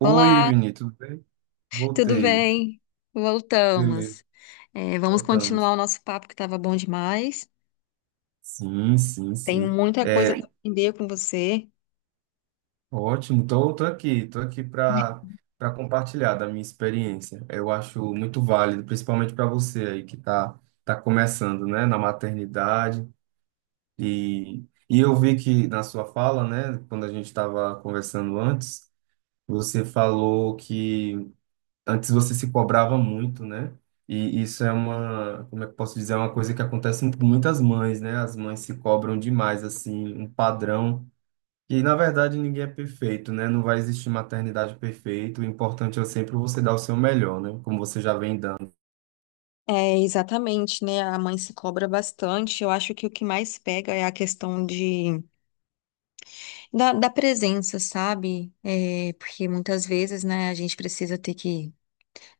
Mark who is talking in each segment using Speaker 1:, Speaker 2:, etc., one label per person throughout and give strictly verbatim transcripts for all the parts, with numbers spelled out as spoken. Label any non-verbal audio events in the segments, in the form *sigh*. Speaker 1: Oi,
Speaker 2: Olá,
Speaker 1: Vini, tudo bem?
Speaker 2: tudo
Speaker 1: Voltei.
Speaker 2: bem?
Speaker 1: Beleza,
Speaker 2: Voltamos. É, vamos
Speaker 1: voltamos.
Speaker 2: continuar o nosso papo que estava bom demais.
Speaker 1: Sim, sim,
Speaker 2: Tem
Speaker 1: sim.
Speaker 2: muita coisa
Speaker 1: É
Speaker 2: para aprender com você.
Speaker 1: ótimo. Tô, tô aqui, tô aqui para para compartilhar da minha experiência. Eu acho muito válido, principalmente para você aí que tá tá começando, né, na maternidade e e eu vi que na sua fala, né, quando a gente estava conversando antes, você falou que antes você se cobrava muito, né? E isso é uma, como é que eu posso dizer, é uma coisa que acontece com muitas mães, né? As mães se cobram demais, assim, um padrão. E na verdade ninguém é perfeito, né? Não vai existir maternidade perfeita. O importante é sempre você dar o seu melhor, né? Como você já vem dando.
Speaker 2: É, exatamente, né? A mãe se cobra bastante. Eu acho que o que mais pega é a questão de, da, da presença, sabe? É, porque muitas vezes, né, a gente precisa ter que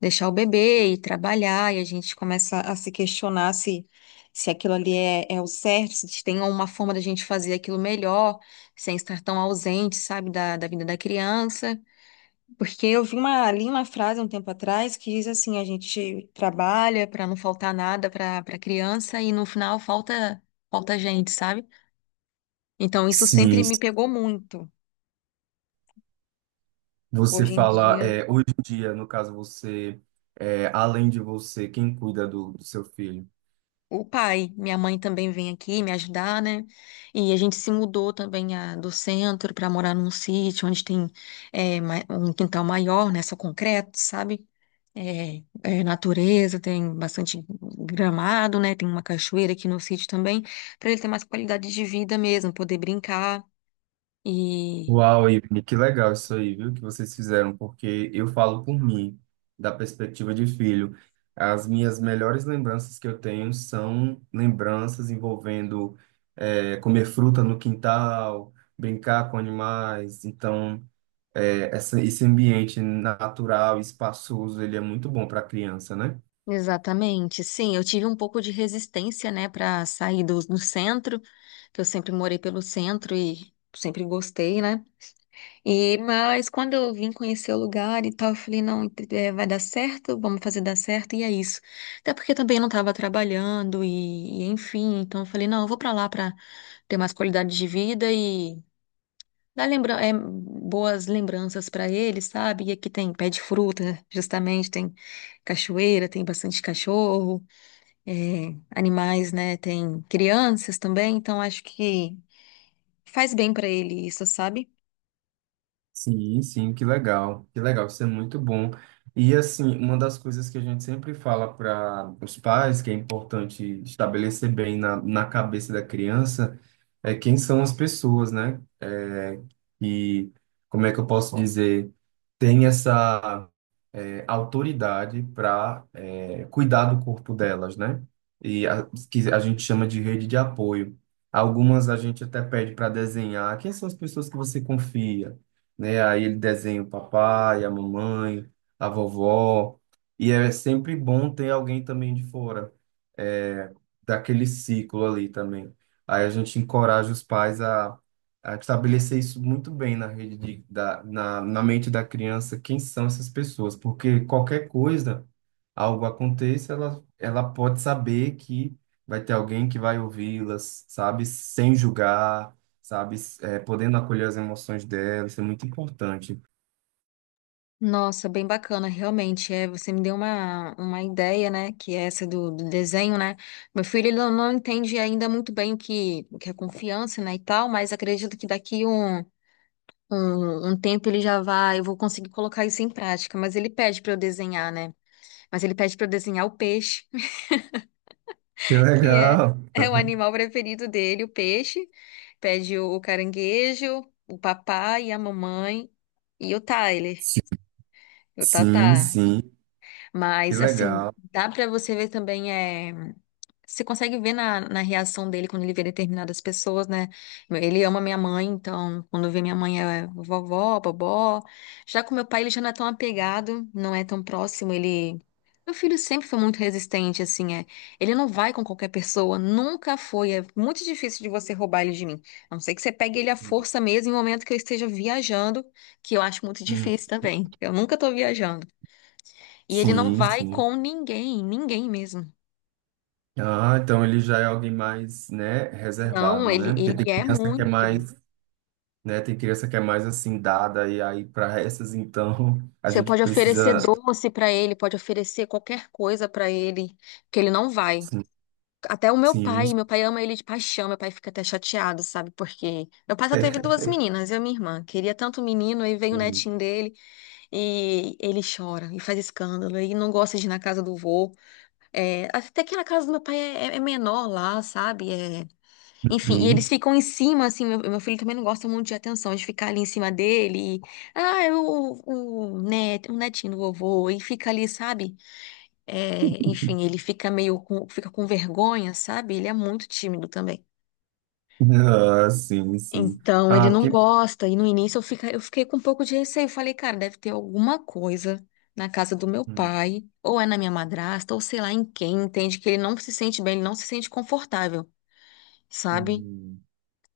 Speaker 2: deixar o bebê e trabalhar, e a gente começa a se questionar se, se aquilo ali é, é o certo, se tem uma forma da gente fazer aquilo melhor, sem estar tão ausente, sabe, da, da vida da criança. Porque eu vi uma, li uma frase um tempo atrás que diz assim: a gente trabalha para não faltar nada para para criança e no final falta, falta gente, sabe? Então isso
Speaker 1: Sim,
Speaker 2: sempre me
Speaker 1: se
Speaker 2: pegou muito.
Speaker 1: você
Speaker 2: Hoje em
Speaker 1: fala,
Speaker 2: dia
Speaker 1: é, hoje em dia, no caso você, é, além de você, quem cuida do do seu filho?
Speaker 2: o pai. Minha mãe também vem aqui me ajudar, né? E a gente se mudou também ah, do centro para morar num sítio onde tem eh, ma- um quintal maior, né? Só concreto, sabe? É, é natureza, tem bastante gramado, né? Tem uma cachoeira aqui no sítio também, para ele ter mais qualidade de vida mesmo, poder brincar. E
Speaker 1: Uau, Ivne, que legal isso aí, viu, que vocês fizeram, porque eu falo por mim, da perspectiva de filho. As minhas melhores lembranças que eu tenho são lembranças envolvendo eh, comer fruta no quintal, brincar com animais. Então, eh, essa, esse ambiente natural, espaçoso, ele é muito bom para a criança, né?
Speaker 2: exatamente, sim, eu tive um pouco de resistência, né, para sair do, do centro, que eu sempre morei pelo centro e sempre gostei, né? E, mas quando eu vim conhecer o lugar e tal, eu falei, não, é, vai dar certo, vamos fazer dar certo, e é isso. Até porque também eu não estava trabalhando e, e enfim, então eu falei, não, eu vou para lá para ter mais qualidade de vida e dar lembra é, boas lembranças para ele, sabe? E aqui tem pé de fruta, justamente, tem cachoeira, tem bastante cachorro, é, animais, né? Tem crianças também, então acho que faz bem para ele isso, sabe?
Speaker 1: Sim, sim, que legal, que legal, isso é muito bom. E assim, uma das coisas que a gente sempre fala para os pais, que é importante estabelecer bem na, na cabeça da criança, é quem são as pessoas, né? É, e como é que eu posso dizer? Tem essa é, autoridade para cuidar do corpo delas, né? E a, que a gente chama de rede de apoio. Algumas a gente até pede para desenhar. Quem são as pessoas que você confia? Né? Aí ele desenha o papai, a mamãe, a vovó. E é sempre bom ter alguém também de fora, é, daquele ciclo ali também. Aí a gente encoraja os pais a estabelecer isso muito bem na rede de, da, na, na mente da criança, quem são essas pessoas, porque qualquer coisa, algo aconteça, ela, ela pode saber que vai ter alguém que vai ouvi-las, sabe, sem julgar, sabe, eh, podendo acolher as emoções dela, isso é muito importante.
Speaker 2: Nossa, bem bacana, realmente. É, você me deu uma, uma ideia, né? Que é essa do, do desenho, né? Meu filho ele não, não entende ainda muito bem o que, o que é confiança, né? E tal, mas acredito que daqui um, um, um tempo ele já vai, eu vou conseguir colocar isso em prática. Mas ele pede para eu desenhar, né? Mas ele pede para eu desenhar o peixe,
Speaker 1: Que
Speaker 2: *laughs* que é,
Speaker 1: legal! Tá
Speaker 2: é o
Speaker 1: vendo?
Speaker 2: animal preferido dele, o peixe. Pede o, o caranguejo, o papai e a mamãe e o Tyler.
Speaker 1: Sim,
Speaker 2: O
Speaker 1: sim,
Speaker 2: Tatá.
Speaker 1: sim, que
Speaker 2: Mas, assim,
Speaker 1: legal.
Speaker 2: dá pra você ver também, é... Você consegue ver na, na reação dele quando ele vê determinadas pessoas, né? Ele ama minha mãe, então, quando vê minha mãe é vovó, bobó. Já com meu pai, ele já não é tão apegado, não é tão próximo, ele... Meu filho sempre foi muito resistente, assim, é. Ele não vai com qualquer pessoa, nunca foi. É muito difícil de você roubar ele de mim. A não ser que você pegue ele à força mesmo em um momento que eu esteja viajando, que eu acho muito
Speaker 1: Hum.
Speaker 2: difícil também. Eu nunca tô viajando. E ele não
Speaker 1: Sim,
Speaker 2: vai
Speaker 1: sim.
Speaker 2: com ninguém, ninguém mesmo.
Speaker 1: Ah, então ele já é alguém mais, né,
Speaker 2: Não,
Speaker 1: reservado,
Speaker 2: ele,
Speaker 1: né? Porque tem
Speaker 2: ele é
Speaker 1: criança que é
Speaker 2: muito.
Speaker 1: mais, né? Tem criança que é mais assim dada e aí para essas então a
Speaker 2: Você
Speaker 1: gente
Speaker 2: pode oferecer
Speaker 1: precisa.
Speaker 2: doce pra ele, pode oferecer qualquer coisa pra ele, que ele não vai.
Speaker 1: Sim,
Speaker 2: Até o meu
Speaker 1: sim,
Speaker 2: pai, meu pai ama ele de paixão, meu pai fica até chateado, sabe? Porque meu pai só teve duas meninas, eu e minha irmã. Queria tanto o menino, aí veio o netinho dele e ele chora e faz escândalo e não gosta de ir na casa do vô. É, até que na casa do meu pai é, é menor lá, sabe? É, Enfim, e eles
Speaker 1: sim.
Speaker 2: ficam em cima, assim, meu, meu filho também não gosta muito de atenção, de ficar ali em cima dele, e, ah, é o, o, net, o netinho do vovô, e fica ali, sabe? É, enfim, ele fica meio com, fica com vergonha, sabe? Ele é muito tímido também.
Speaker 1: Uhum. Ah, sim, sim.
Speaker 2: Então,
Speaker 1: Ah,
Speaker 2: ele não
Speaker 1: porque.
Speaker 2: gosta, e no início eu, fica, eu fiquei com um pouco de receio, falei, cara, deve ter alguma coisa na casa do meu
Speaker 1: Hum,
Speaker 2: pai, ou é na minha madrasta, ou sei lá em quem, entende que ele não se sente bem, ele não se sente confortável, sabe?
Speaker 1: hum,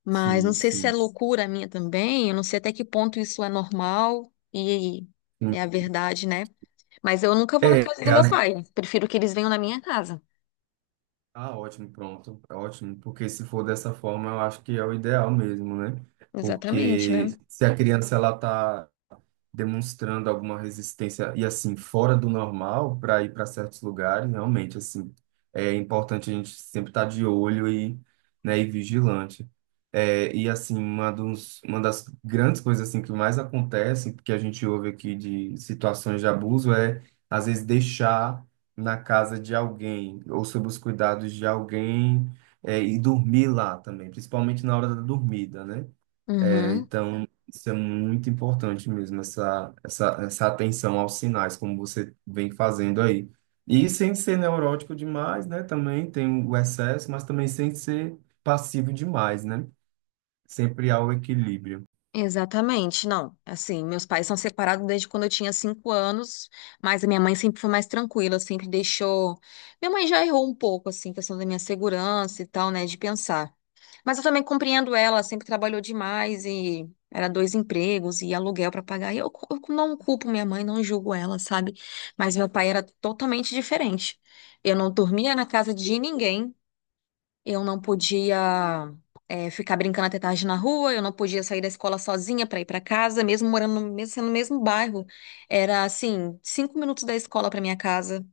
Speaker 2: Mas não
Speaker 1: sim,
Speaker 2: sei se é
Speaker 1: sim.
Speaker 2: loucura minha também, eu não sei até que ponto isso é normal e
Speaker 1: Hum.
Speaker 2: é a verdade, né? Mas eu nunca vou na
Speaker 1: É,
Speaker 2: casa
Speaker 1: é,
Speaker 2: do meu
Speaker 1: as-
Speaker 2: pai. Prefiro que eles venham na minha casa.
Speaker 1: Ah, ótimo, pronto, é ótimo, porque se for dessa forma, eu acho que é o ideal mesmo, né?
Speaker 2: Exatamente,
Speaker 1: Porque
Speaker 2: né?
Speaker 1: se a criança ela tá demonstrando alguma resistência e assim fora do normal para ir para certos lugares, realmente assim é importante a gente sempre estar de olho e, né, e vigilante. É, e assim uma dos, uma das grandes coisas assim que mais acontece, que a gente ouve aqui de situações de abuso é às vezes deixar na casa de alguém ou sob os cuidados de alguém é, e dormir lá também, principalmente na hora da dormida, né? É,
Speaker 2: Uhum,
Speaker 1: então, isso é muito importante mesmo, essa, essa, essa atenção aos sinais, como você vem fazendo aí. E sem ser neurótico demais, né? Também tem o excesso, mas também sem ser passivo demais, né? Sempre há o equilíbrio.
Speaker 2: exatamente. Não, assim, meus pais são separados desde quando eu tinha cinco anos, mas a minha mãe sempre foi mais tranquila, sempre deixou. Minha mãe já errou um pouco, assim, questão da minha segurança e tal, né, de pensar. Mas eu também compreendo ela, sempre trabalhou demais e era dois empregos e aluguel para pagar. E eu, cu- eu não culpo minha mãe, não julgo ela, sabe? Mas meu pai era totalmente diferente. Eu não dormia na casa de ninguém, eu não podia eh, ficar brincando até tarde na rua, eu não podia sair da escola sozinha para ir para casa, mesmo morando no, mesmo sendo no mesmo bairro. Era assim, cinco minutos da escola para minha casa.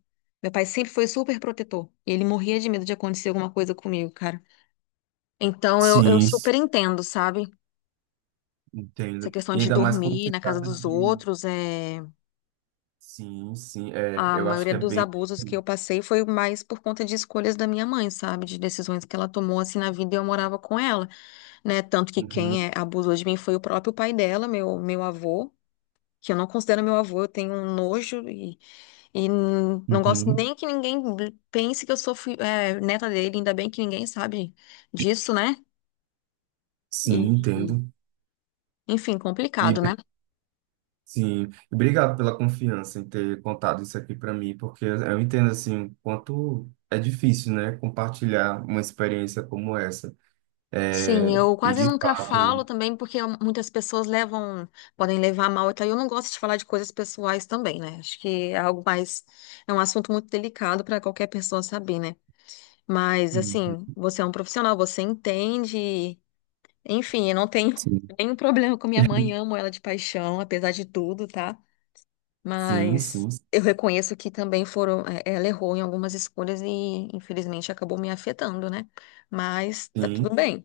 Speaker 2: Meu pai sempre foi super protetor. E ele morria de medo de acontecer alguma coisa comigo, cara. Então eu, eu
Speaker 1: Sim, s-
Speaker 2: super entendo, sabe? Essa
Speaker 1: entendo.
Speaker 2: questão
Speaker 1: E
Speaker 2: de
Speaker 1: ainda mais quando
Speaker 2: dormir
Speaker 1: se
Speaker 2: na casa
Speaker 1: trata
Speaker 2: dos
Speaker 1: de.
Speaker 2: outros, é...
Speaker 1: Sim, sim, é,
Speaker 2: A
Speaker 1: eu acho
Speaker 2: maioria
Speaker 1: que é
Speaker 2: dos
Speaker 1: bem.
Speaker 2: abusos que eu passei foi mais por conta de escolhas da minha mãe, sabe? De decisões que ela tomou assim na vida e eu morava com ela, né? Tanto que
Speaker 1: Uhum,
Speaker 2: quem é, abusou de mim foi o próprio pai dela, meu, meu avô, que eu não considero meu avô, eu tenho um nojo e, e n- não gosto
Speaker 1: uhum.
Speaker 2: nem que ninguém pense que eu sou fi- é, neta dele, ainda bem que ninguém sabe disso, né? E,
Speaker 1: Sim,
Speaker 2: e,
Speaker 1: entendo.
Speaker 2: enfim, complicado, né?
Speaker 1: Sim, obrigado pela confiança em ter contado isso aqui para mim, porque eu entendo assim o quanto é difícil, né, compartilhar uma experiência como essa. É,
Speaker 2: Sim, eu
Speaker 1: e
Speaker 2: quase
Speaker 1: de
Speaker 2: nunca
Speaker 1: fato.
Speaker 2: falo também, porque muitas pessoas levam, podem levar a mal, e então eu não gosto de falar de coisas pessoais também, né? Acho que é algo mais, é um assunto muito delicado para qualquer pessoa saber, né? Mas
Speaker 1: Uhum.
Speaker 2: assim, você é um profissional, você entende, enfim, eu não tenho
Speaker 1: Sim,
Speaker 2: *laughs* nenhum problema com minha mãe, amo ela de paixão, apesar de tudo, tá?
Speaker 1: sim, sim,
Speaker 2: Mas eu reconheço que também foram, é, ela errou em algumas escolhas e infelizmente acabou me afetando, né? Mas tá tudo
Speaker 1: sim.
Speaker 2: bem,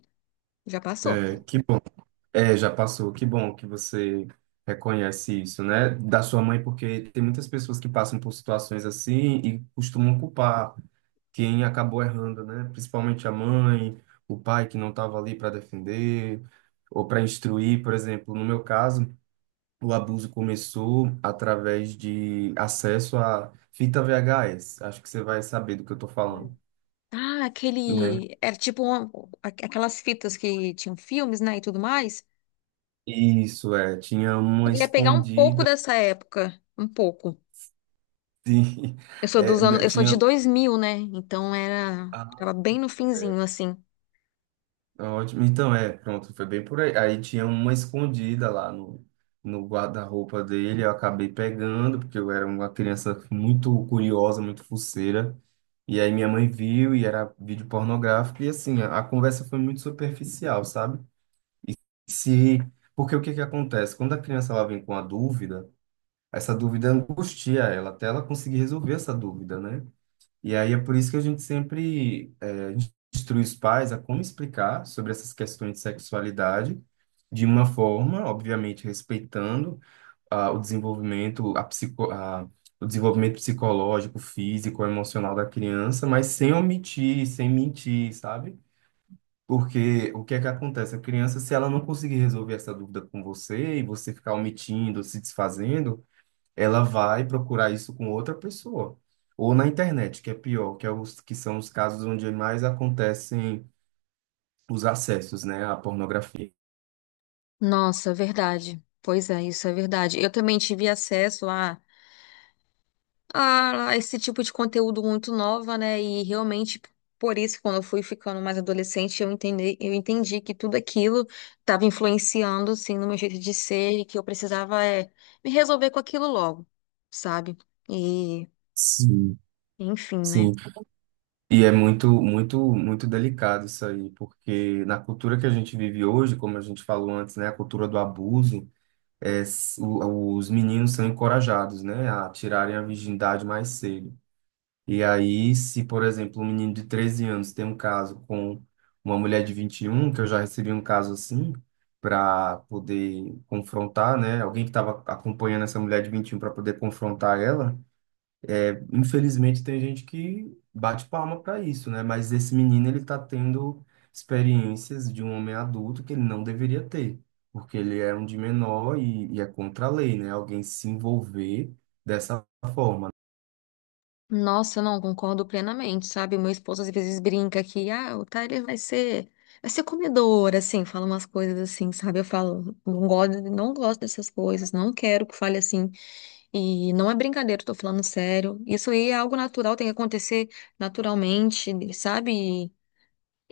Speaker 2: já passou.
Speaker 1: É, que bom. É, já passou. Que bom que você reconhece isso, né, da sua mãe, porque tem muitas pessoas que passam por situações assim e costumam culpar quem acabou errando, né? Principalmente a mãe, o pai que não estava ali para defender ou para instruir, por exemplo, no meu caso, o abuso começou através de acesso à fita V H S. Acho que você vai saber do que eu tô falando,
Speaker 2: Ah,
Speaker 1: né?
Speaker 2: aquele. Era tipo uma- aqu- aquelas fitas que tinham filmes, né? E tudo mais.
Speaker 1: Isso é, tinha uma
Speaker 2: Eu ia pegar um pouco
Speaker 1: escondida.
Speaker 2: dessa época. Um pouco.
Speaker 1: *laughs* Sim.
Speaker 2: Eu sou dos anos.
Speaker 1: É,
Speaker 2: Eu sou
Speaker 1: tinha
Speaker 2: de dois mil, né? Então era.
Speaker 1: ah,
Speaker 2: Tava bem no finzinho, assim.
Speaker 1: Ah, ótimo. Então, é, pronto, foi bem por aí. Aí tinha uma escondida lá no, no guarda-roupa dele, eu acabei pegando, porque eu era uma criança muito curiosa, muito fuceira. E aí minha mãe viu e era vídeo pornográfico, e assim, a, a conversa foi muito superficial, sabe? Se, porque o que que acontece? Quando a criança ela vem com a dúvida, essa dúvida angustia ela, até ela conseguir resolver essa dúvida, né? E aí é por isso que a gente sempre é, instrui os pais a como explicar sobre essas questões de sexualidade de uma forma, obviamente, respeitando ah, o desenvolvimento, a psico, a, o desenvolvimento psicológico, físico, emocional da criança, mas sem omitir, sem mentir, sabe? Porque o que é que acontece? A criança, se ela não conseguir resolver essa dúvida com você e você ficar omitindo, se desfazendo, ela vai procurar isso com outra pessoa. Ou na internet, que é pior, que, é os, que são os casos onde mais acontecem os acessos, né, à pornografia.
Speaker 2: Nossa, é verdade. Pois é, isso é verdade. Eu também tive acesso a. a esse tipo de conteúdo muito nova, né? E realmente, por isso, quando eu fui ficando mais adolescente, eu entendi, eu entendi que tudo aquilo estava influenciando, assim, no meu jeito de ser e que eu precisava é, me resolver com aquilo logo, sabe? E,
Speaker 1: Sim.
Speaker 2: enfim, né?
Speaker 1: Sim. E é muito, muito, muito delicado isso aí, porque na cultura que a gente vive hoje, como a gente falou antes, né, a cultura do abuso, é, s- o- os meninos são encorajados, né, a tirarem a virgindade mais cedo. E aí, se, por exemplo, um menino de treze anos tem um caso com uma mulher de vinte e um, que eu já recebi um caso assim, para poder confrontar, né? Alguém que estava acompanhando essa mulher de vinte e um para poder confrontar ela. É, infelizmente, tem gente que bate palma para isso, né? Mas esse menino, ele tá tendo experiências de um homem adulto que ele não deveria ter, porque ele é um de menor e, e é contra a lei, né? Alguém se envolver dessa forma.
Speaker 2: Nossa, não, concordo plenamente, sabe? Meu esposo às vezes brinca que, ah, o Tyler vai ser, vai ser, comedor, assim, fala umas coisas assim, sabe? Eu falo, não gosto, não gosto dessas coisas, não quero que fale assim. E não é brincadeira, eu tô falando sério. Isso aí é algo natural, tem que acontecer naturalmente, sabe?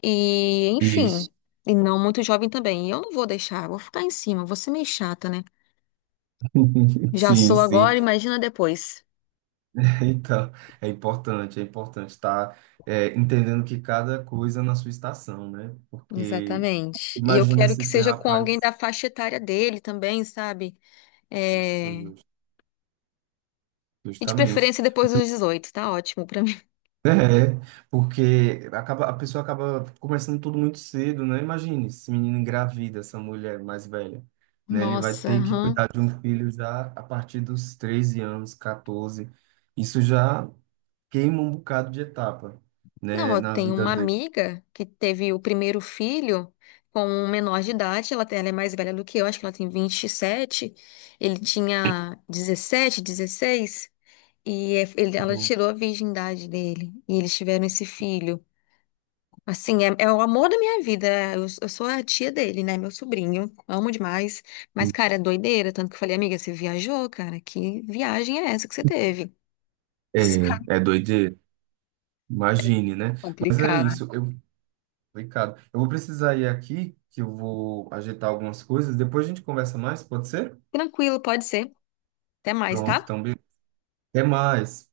Speaker 2: E, enfim,
Speaker 1: Isso.
Speaker 2: e não muito jovem também. E eu não vou deixar, vou ficar em cima, vou ser meio chata, né?
Speaker 1: *laughs*
Speaker 2: Já
Speaker 1: Sim,
Speaker 2: sou
Speaker 1: sim.
Speaker 2: agora, imagina depois.
Speaker 1: Então, é importante, é importante estar é, entendendo que cada coisa na sua estação, né? Porque você
Speaker 2: Exatamente. E eu
Speaker 1: imagina
Speaker 2: quero
Speaker 1: se
Speaker 2: que
Speaker 1: esse
Speaker 2: seja com alguém
Speaker 1: rapaz,
Speaker 2: da faixa etária dele também, sabe?
Speaker 1: justo,
Speaker 2: É,
Speaker 1: justo,
Speaker 2: E de
Speaker 1: justamente,
Speaker 2: preferência depois dos dezoito, tá ótimo pra mim.
Speaker 1: *laughs* é, porque acaba, a pessoa acaba começando tudo muito cedo, né? Imagine esse menino engravida, essa mulher mais velha, né? Ele vai
Speaker 2: Nossa,
Speaker 1: ter que
Speaker 2: aham.
Speaker 1: cuidar de um filho já a partir dos treze anos, quatorze. Isso já queima um bocado de etapa, né,
Speaker 2: Não, eu
Speaker 1: na
Speaker 2: tenho
Speaker 1: vida
Speaker 2: uma
Speaker 1: dele.
Speaker 2: amiga que teve o primeiro filho com um menor de idade, ela, tem- ela é mais velha do que eu, acho que ela tem vinte e sete. Ele tinha dezessete, dezesseis. E é- ele- ela tirou a virgindade dele, e eles tiveram esse filho. Assim, é, é o amor da minha vida, é, eu, eu sou a tia dele, né, meu sobrinho, amo demais, mas, cara, é doideira, tanto que eu falei, amiga, você viajou, cara, que viagem é essa que você teve? *laughs*
Speaker 1: É,
Speaker 2: Sabe?
Speaker 1: é doideira. Imagine, né? Mas é
Speaker 2: Complicado.
Speaker 1: isso. Eu, Ricardo, eu vou precisar ir aqui, que eu vou ajeitar algumas coisas. Depois a gente conversa mais, pode ser?
Speaker 2: Tranquilo, pode ser, até mais, tá?
Speaker 1: Pronto, então, be- até mais.